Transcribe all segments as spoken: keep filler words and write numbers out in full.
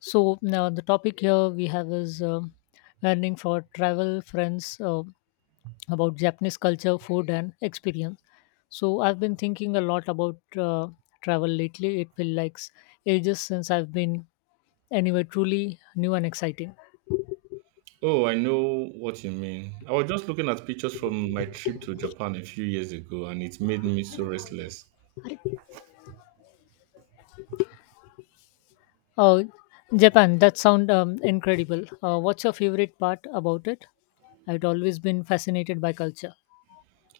So now the topic here we have is um learning for travel friends uh, about Japanese culture, food, and experience. So I've been thinking a lot about uh, travel lately. It feels like s- ages since I've been anywhere truly new and exciting. Oh, I know what you mean. I was just looking at pictures from my trip to Japan a few years ago and it made me so restless. Uh, Japan, that sounds um, incredible. Uh, what's your favorite part about it? I'd always been fascinated by culture.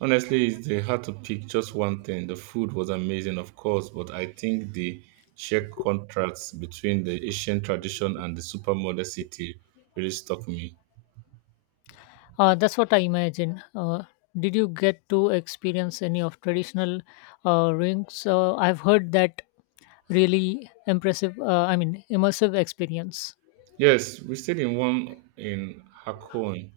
Honestly, it's uh, hard to pick just one thing. The food was amazing, of course, but I think the sheer contrast between the Asian tradition and the supermodern city really stuck me. Uh, that's what I imagine. Uh, did you get to experience any of traditional uh, rings? Uh, I've heard that really impressive. Uh, I mean, immersive experience. Yes, we stayed in one in Hakone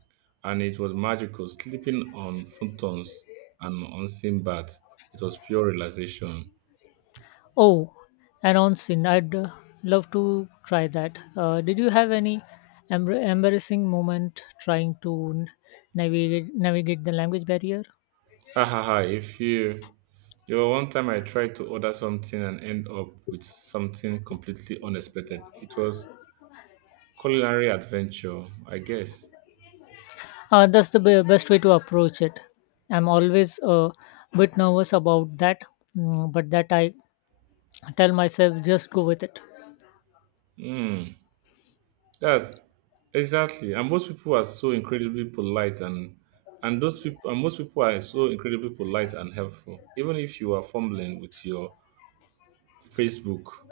and it was magical, sleeping on futons and unseen baths. It was pure relaxation. Oh, and on sin, I'd uh, love to try that. Uh, did you have any embr embarrassing moment trying to n- navigate navigate the language barrier? Ha ha ha, if you You know, one time I tried to order something and end up with something completely unexpected. It was culinary adventure, I guess. Uh, that's the be- best way to approach it. I'm always a bit nervous about that, mm, but that I I tell myself just go with it. Hmm. That's exactly. And most people are so incredibly polite and and those people and most people are so incredibly polite and helpful. Even if you are fumbling with your Facebook.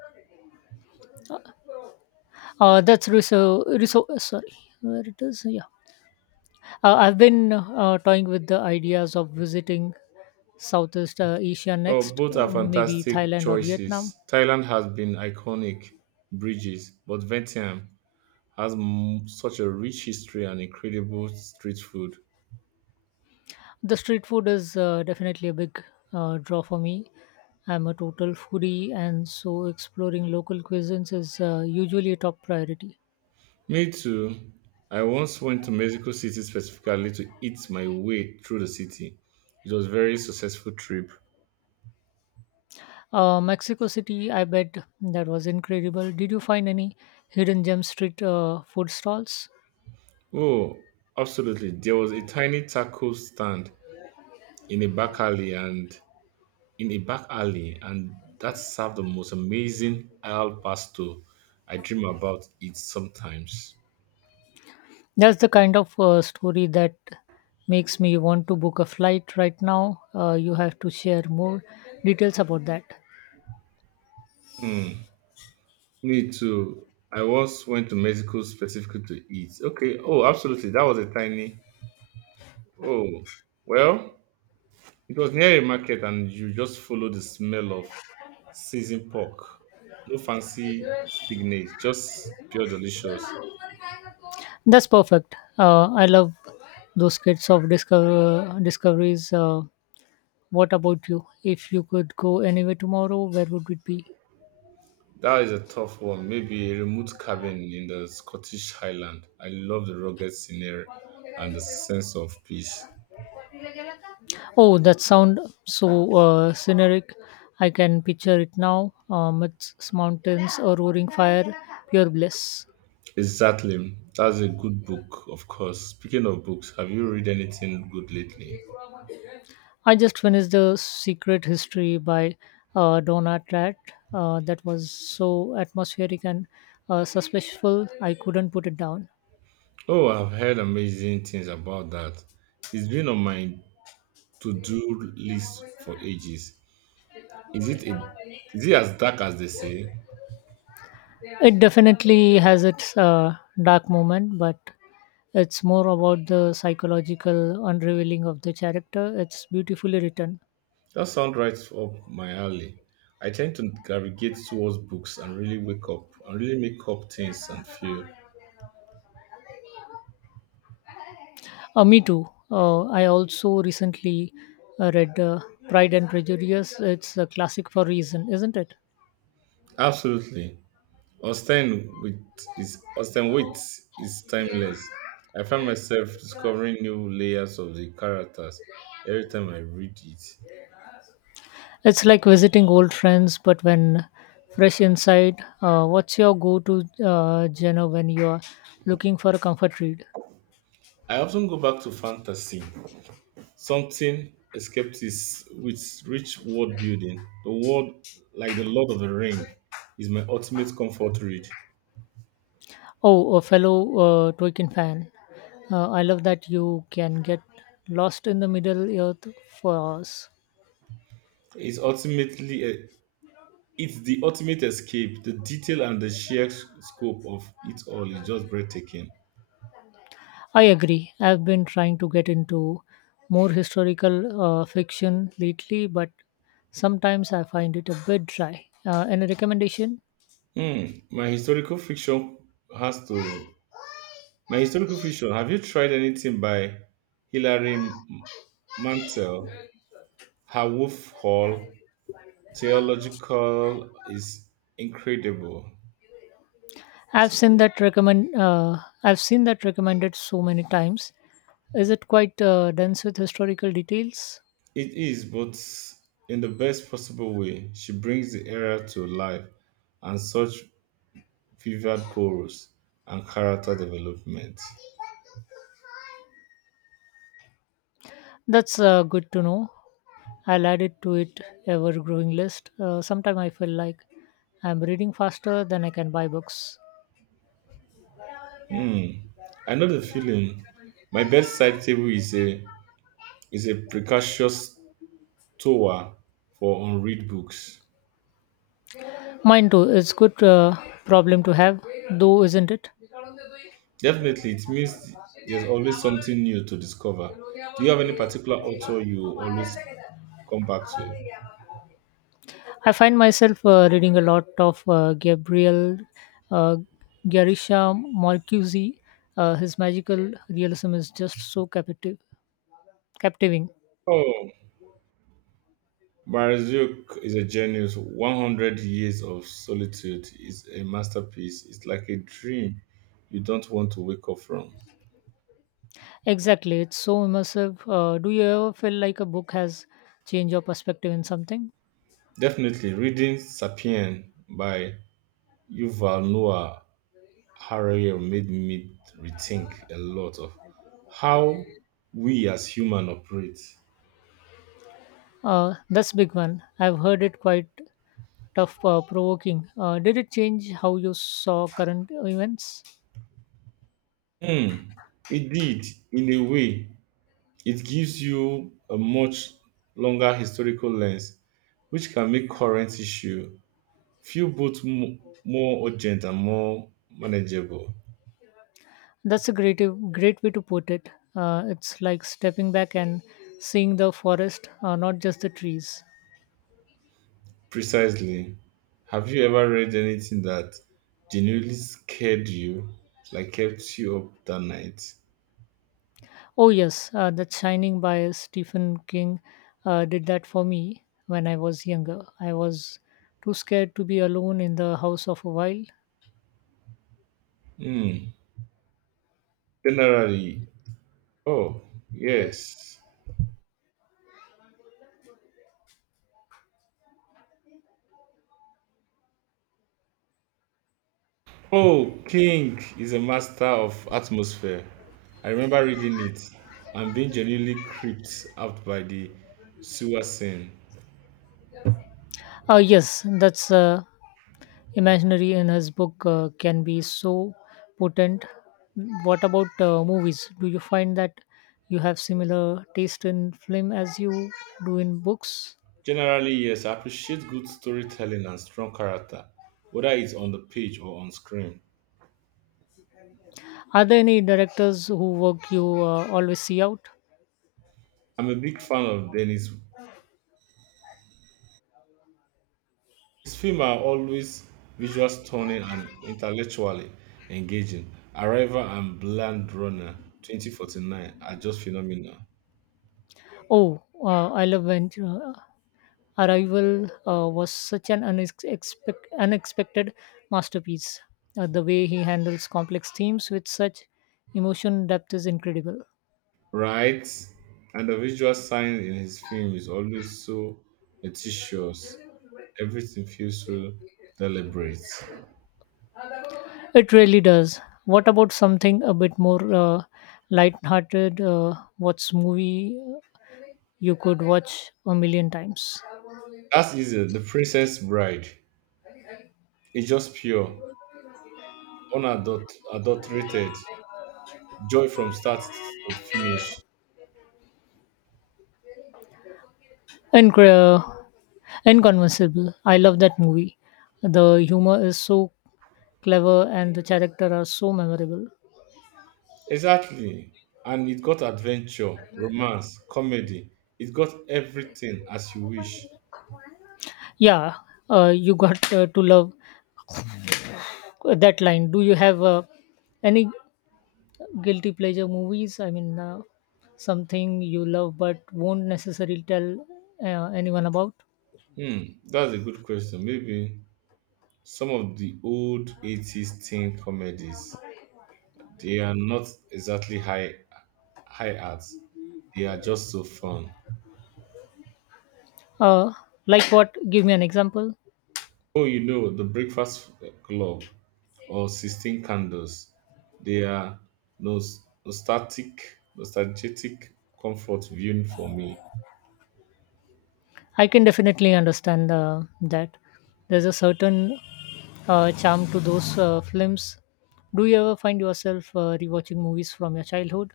uh, That's reso- reso- sorry where it is. Yeah, uh, I've been uh, toying with the ideas of visiting southeast uh, Asia Oh, next, both uh, are maybe fantastic Thailand or Vietnam. choices. Thailand has been iconic bridges, but Vientiane has m- such a rich history and incredible street food. The street food is uh, definitely a big uh, draw for me. I'm a total foodie, and so exploring local cuisines is uh, usually a top priority. Me too. I once went to Mexico City specifically to eat my way through the city. It was a very successful trip. Uh, mexico City, I bet that was incredible. Did you find any hidden gem street uh, food stalls? Oh, absolutely. There was a tiny taco stand in a back alley and in a back alley and that served the most amazing al pastor. I dream about it sometimes. That's the kind of uh, story that makes me want to book a flight right now. Uh, you have to share more details about that. Hmm. Me too. I once went to Mexico specifically to eat. Okay. Oh, absolutely. That was a tiny. Oh, well, it was near a market, and you just follow the smell of seasoned pork. No fancy signage, just pure delicious. That's perfect. Uh, I love those kits of discover, discoveries. Uh, what about you? If you could go anywhere tomorrow, where would it be? That is a tough one. Maybe a remote cabin in the Scottish Highland. I love the rugged scenery and the sense of peace. Oh, that sound so uh, scenic. I can picture it now. Um, it's mountains, a roaring fire, pure bliss. Exactly. That's a good book, of course. Speaking of books, have you read anything good lately? I just finished The Secret History by uh, Donna Tratt. Uh, that was so atmospheric and uh, suspenseful, I couldn't put it down. Oh, I've heard amazing things about that. It's been on my to-do list for ages. Is it a, is it as dark as they say? It definitely has its uh, dark moment, but it's more about the psychological unraveling of the character. It's beautifully written. That sounds right up my alley. I tend to navigate towards books and really wake up and really make up things and feel. Uh, me too. Uh, I also recently uh, read uh, Pride and Prejudice. It's a classic for reason, isn't it? Absolutely. Austen with is Austen Wit is timeless. I find myself discovering new layers of the characters every time I read it. It's like visiting old friends, but when fresh inside. Uh, what's your go to uh, genre when you are looking for a comfort read? I often go back to fantasy. Something escaped is with rich world building. The world, like the Lord of the Ring, is my ultimate comfort read. Oh, a fellow uh, Tolkien fan. Uh, I love that you can get lost in the Middle Earth for hours. It's ultimately a, it's the ultimate escape. The detail and the sheer scope of it all is just breathtaking. I agree. I've been trying to get into more historical uh, fiction lately, but sometimes I find it a bit dry. Uh, any recommendation? Hmm. My historical fiction has to. My historical fiction. Have you tried anything by Hilary M- Mantel? Her Wolf Hall theological is incredible. I've seen that recommend. Uh, I've seen that recommended so many times. Is it quite uh, dense with historical details? It is, but in the best possible way. She brings the era to life and such vivid prose and character development. That's uh, good to know. I'll add it to it ever-growing list. Uh, Sometimes I feel like I'm reading faster than I can buy books. Hmm. I know the feeling. My bedside table is a is a precocious tower for unread books. Mine too. It's good uh, problem to have, though, isn't it? Definitely, it means there's always something new to discover. Do you have any particular author you always come back to? I find myself uh, reading a lot of uh, Gabriel uh, Garisha Marcuse. Uh, his magical realism is just so captivating. Captivating. Oh, Barzuk is a genius. one hundred years of solitude is a masterpiece. It's like a dream you don't want to wake up from. Exactly. It's so immersive. Uh, do you ever feel like a book has changed your perspective in something? Definitely, reading Sapien by Yuval Noah Harari made me rethink a lot of how we as humans operate. Uh, that's big one. I've heard it quite tough, uh, provoking. Uh, did it change how you saw current events? Hmm, it did, in a way. It gives you a much longer historical lens, which can make current issue Few both m- more urgent and more manageable. That's a great, great way to put it. Uh, it's like stepping back and seeing the forest, uh, not just the trees. Precisely. Have you ever read anything that genuinely scared you, like kept you up that night? Oh, yes, uh, that Shining by Stephen King uh, did that for me when I was younger. I was too scared to be alone in the house of a while. Hmm. Generally, oh, yes. Oh, King is a master of atmosphere. I remember reading it and being genuinely creeped out by the sewer scene. Uh, yes, that's uh, imaginary in his book uh, can be so potent. What about uh, movies? Do you find that you have similar taste in film as you do in books? Generally, yes, I appreciate good storytelling and strong character, whether it's on the page or on screen. Are there any directors who work you uh, always see out? I'm a big fan of Dennis. His films are always visually stunning and intellectually engaging. Arrival and Blade Runner twenty forty-nine are just phenomenal, Oh, uh, I love Ventura. Arrival uh, was such an unexpect- unexpected masterpiece. Uh, the way he handles complex themes with such emotion depth is incredible. right? And the visual science in his film is always so meticulous. Everything feels so deliberate. It really does. What about something a bit more uh, light-hearted? Uh, what's movie you could watch a million times? That is uh, The Princess Bride. It's just pure unadulterated adulterated, joy from start to finish. Incre- uh, Inconvincible. I love that movie. The humor is so clever and the character are so memorable. Exactly. And it got adventure, romance, comedy. It got everything as you wish. Yeah, uh, you got uh, to love that line. Do you have uh, any guilty pleasure movies? I mean, uh, something you love but won't necessarily tell uh, anyone about. Hmm, that's a good question. Maybe some of the old eighties teen comedies, they are not exactly high high art. They are just so fun. uh, like what? Give me an example. Oh, you know, the Breakfast Club or sixteen Candles. They are nos- nostalgic, nostalgic comfort viewing for me. I can definitely understand uh, that. There's a certain uh, charm to those uh, films. Do you ever find yourself uh, rewatching movies from your childhood?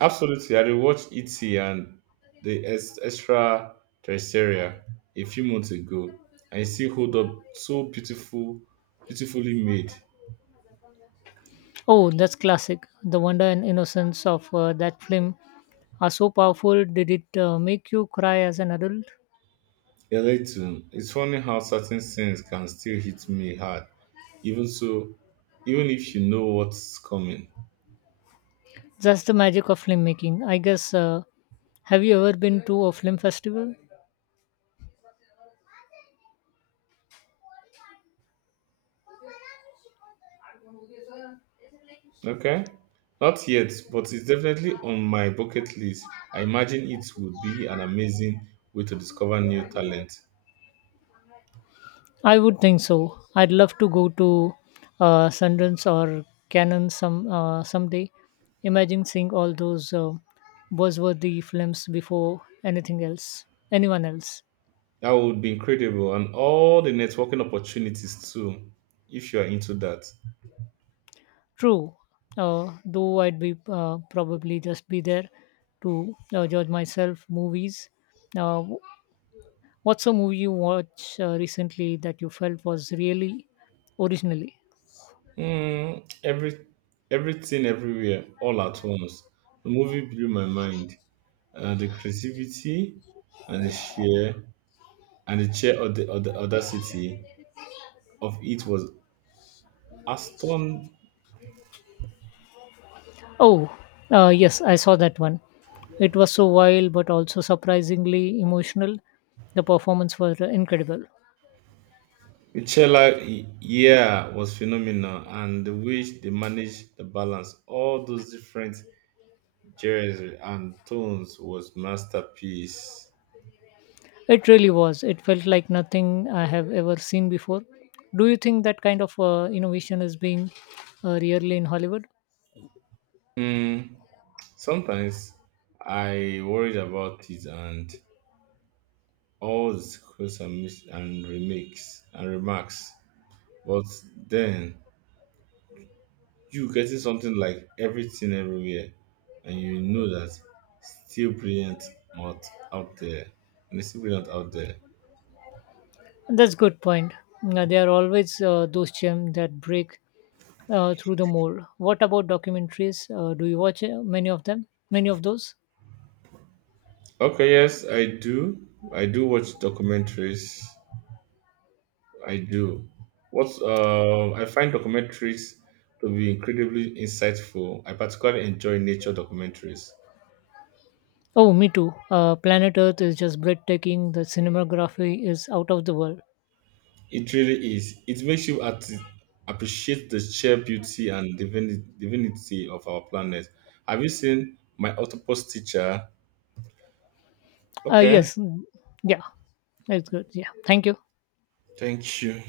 Absolutely. I rewatched E T and the ex- extraterrestrial a few months ago, and it still hold up so beautiful, beautifully made. Oh, that's classic. The wonder and innocence of uh, that film are so powerful. Did it uh, make you cry as an adult? A little. It's funny how certain scenes can still hit me hard, even so, even if you know what's coming. That's the magic of film making, I guess. Uh, have you ever been to a film festival? Okay. Not yet, but it's definitely on my bucket list. I imagine it would be an amazing way to discover new talent. I would think so. I'd love to go to uh, Sundance or Cannes some uh, someday. Imagine seeing all those uh, buzzworthy films before anything else, anyone else. That would be incredible, and all the networking opportunities too, if you are into that. True, uh, though I'd be uh, probably just be there to uh, judge myself movies. Uh, What's a movie you watched uh, recently that you felt was really originally? Hmm. every everything everywhere all at once. The movie blew my mind. Uh, the creativity and the sheer and the sheer aud- aud- audacity of it was aston. Oh, uh, yes, I saw that one. It was so wild, but also surprisingly emotional. The performance were incredible. Michela yeah was phenomenal and the way they managed the balance, all those different genres and tones was masterpiece. It really was. It felt like nothing I have ever seen before. Do you think that kind of uh, innovation is being uh, really in Hollywood? Mm, sometimes I worried about it and all the sequels and, mis- and remakes and remarks. But then you getting something like everything everywhere and you know that still brilliant out out there. And it's still brilliant out there. That's good point. Now, there are always uh, those gems that break uh, through the mold. What about documentaries? Uh, do you watch uh, many of them? Many of those? Okay, yes, I do. I do watch documentaries. I do. What's uh, I find documentaries to be incredibly insightful. I particularly enjoy nature documentaries. Oh, me too. Uh, Planet Earth is just breathtaking. The cinematography is out of the world. It really is. It makes you at- appreciate the sheer beauty and divini- divinity of our planet. Have you seen my octopus teacher? Uh, Okay, Yes, mm, yeah, that's good. Yeah, thank you. thank you.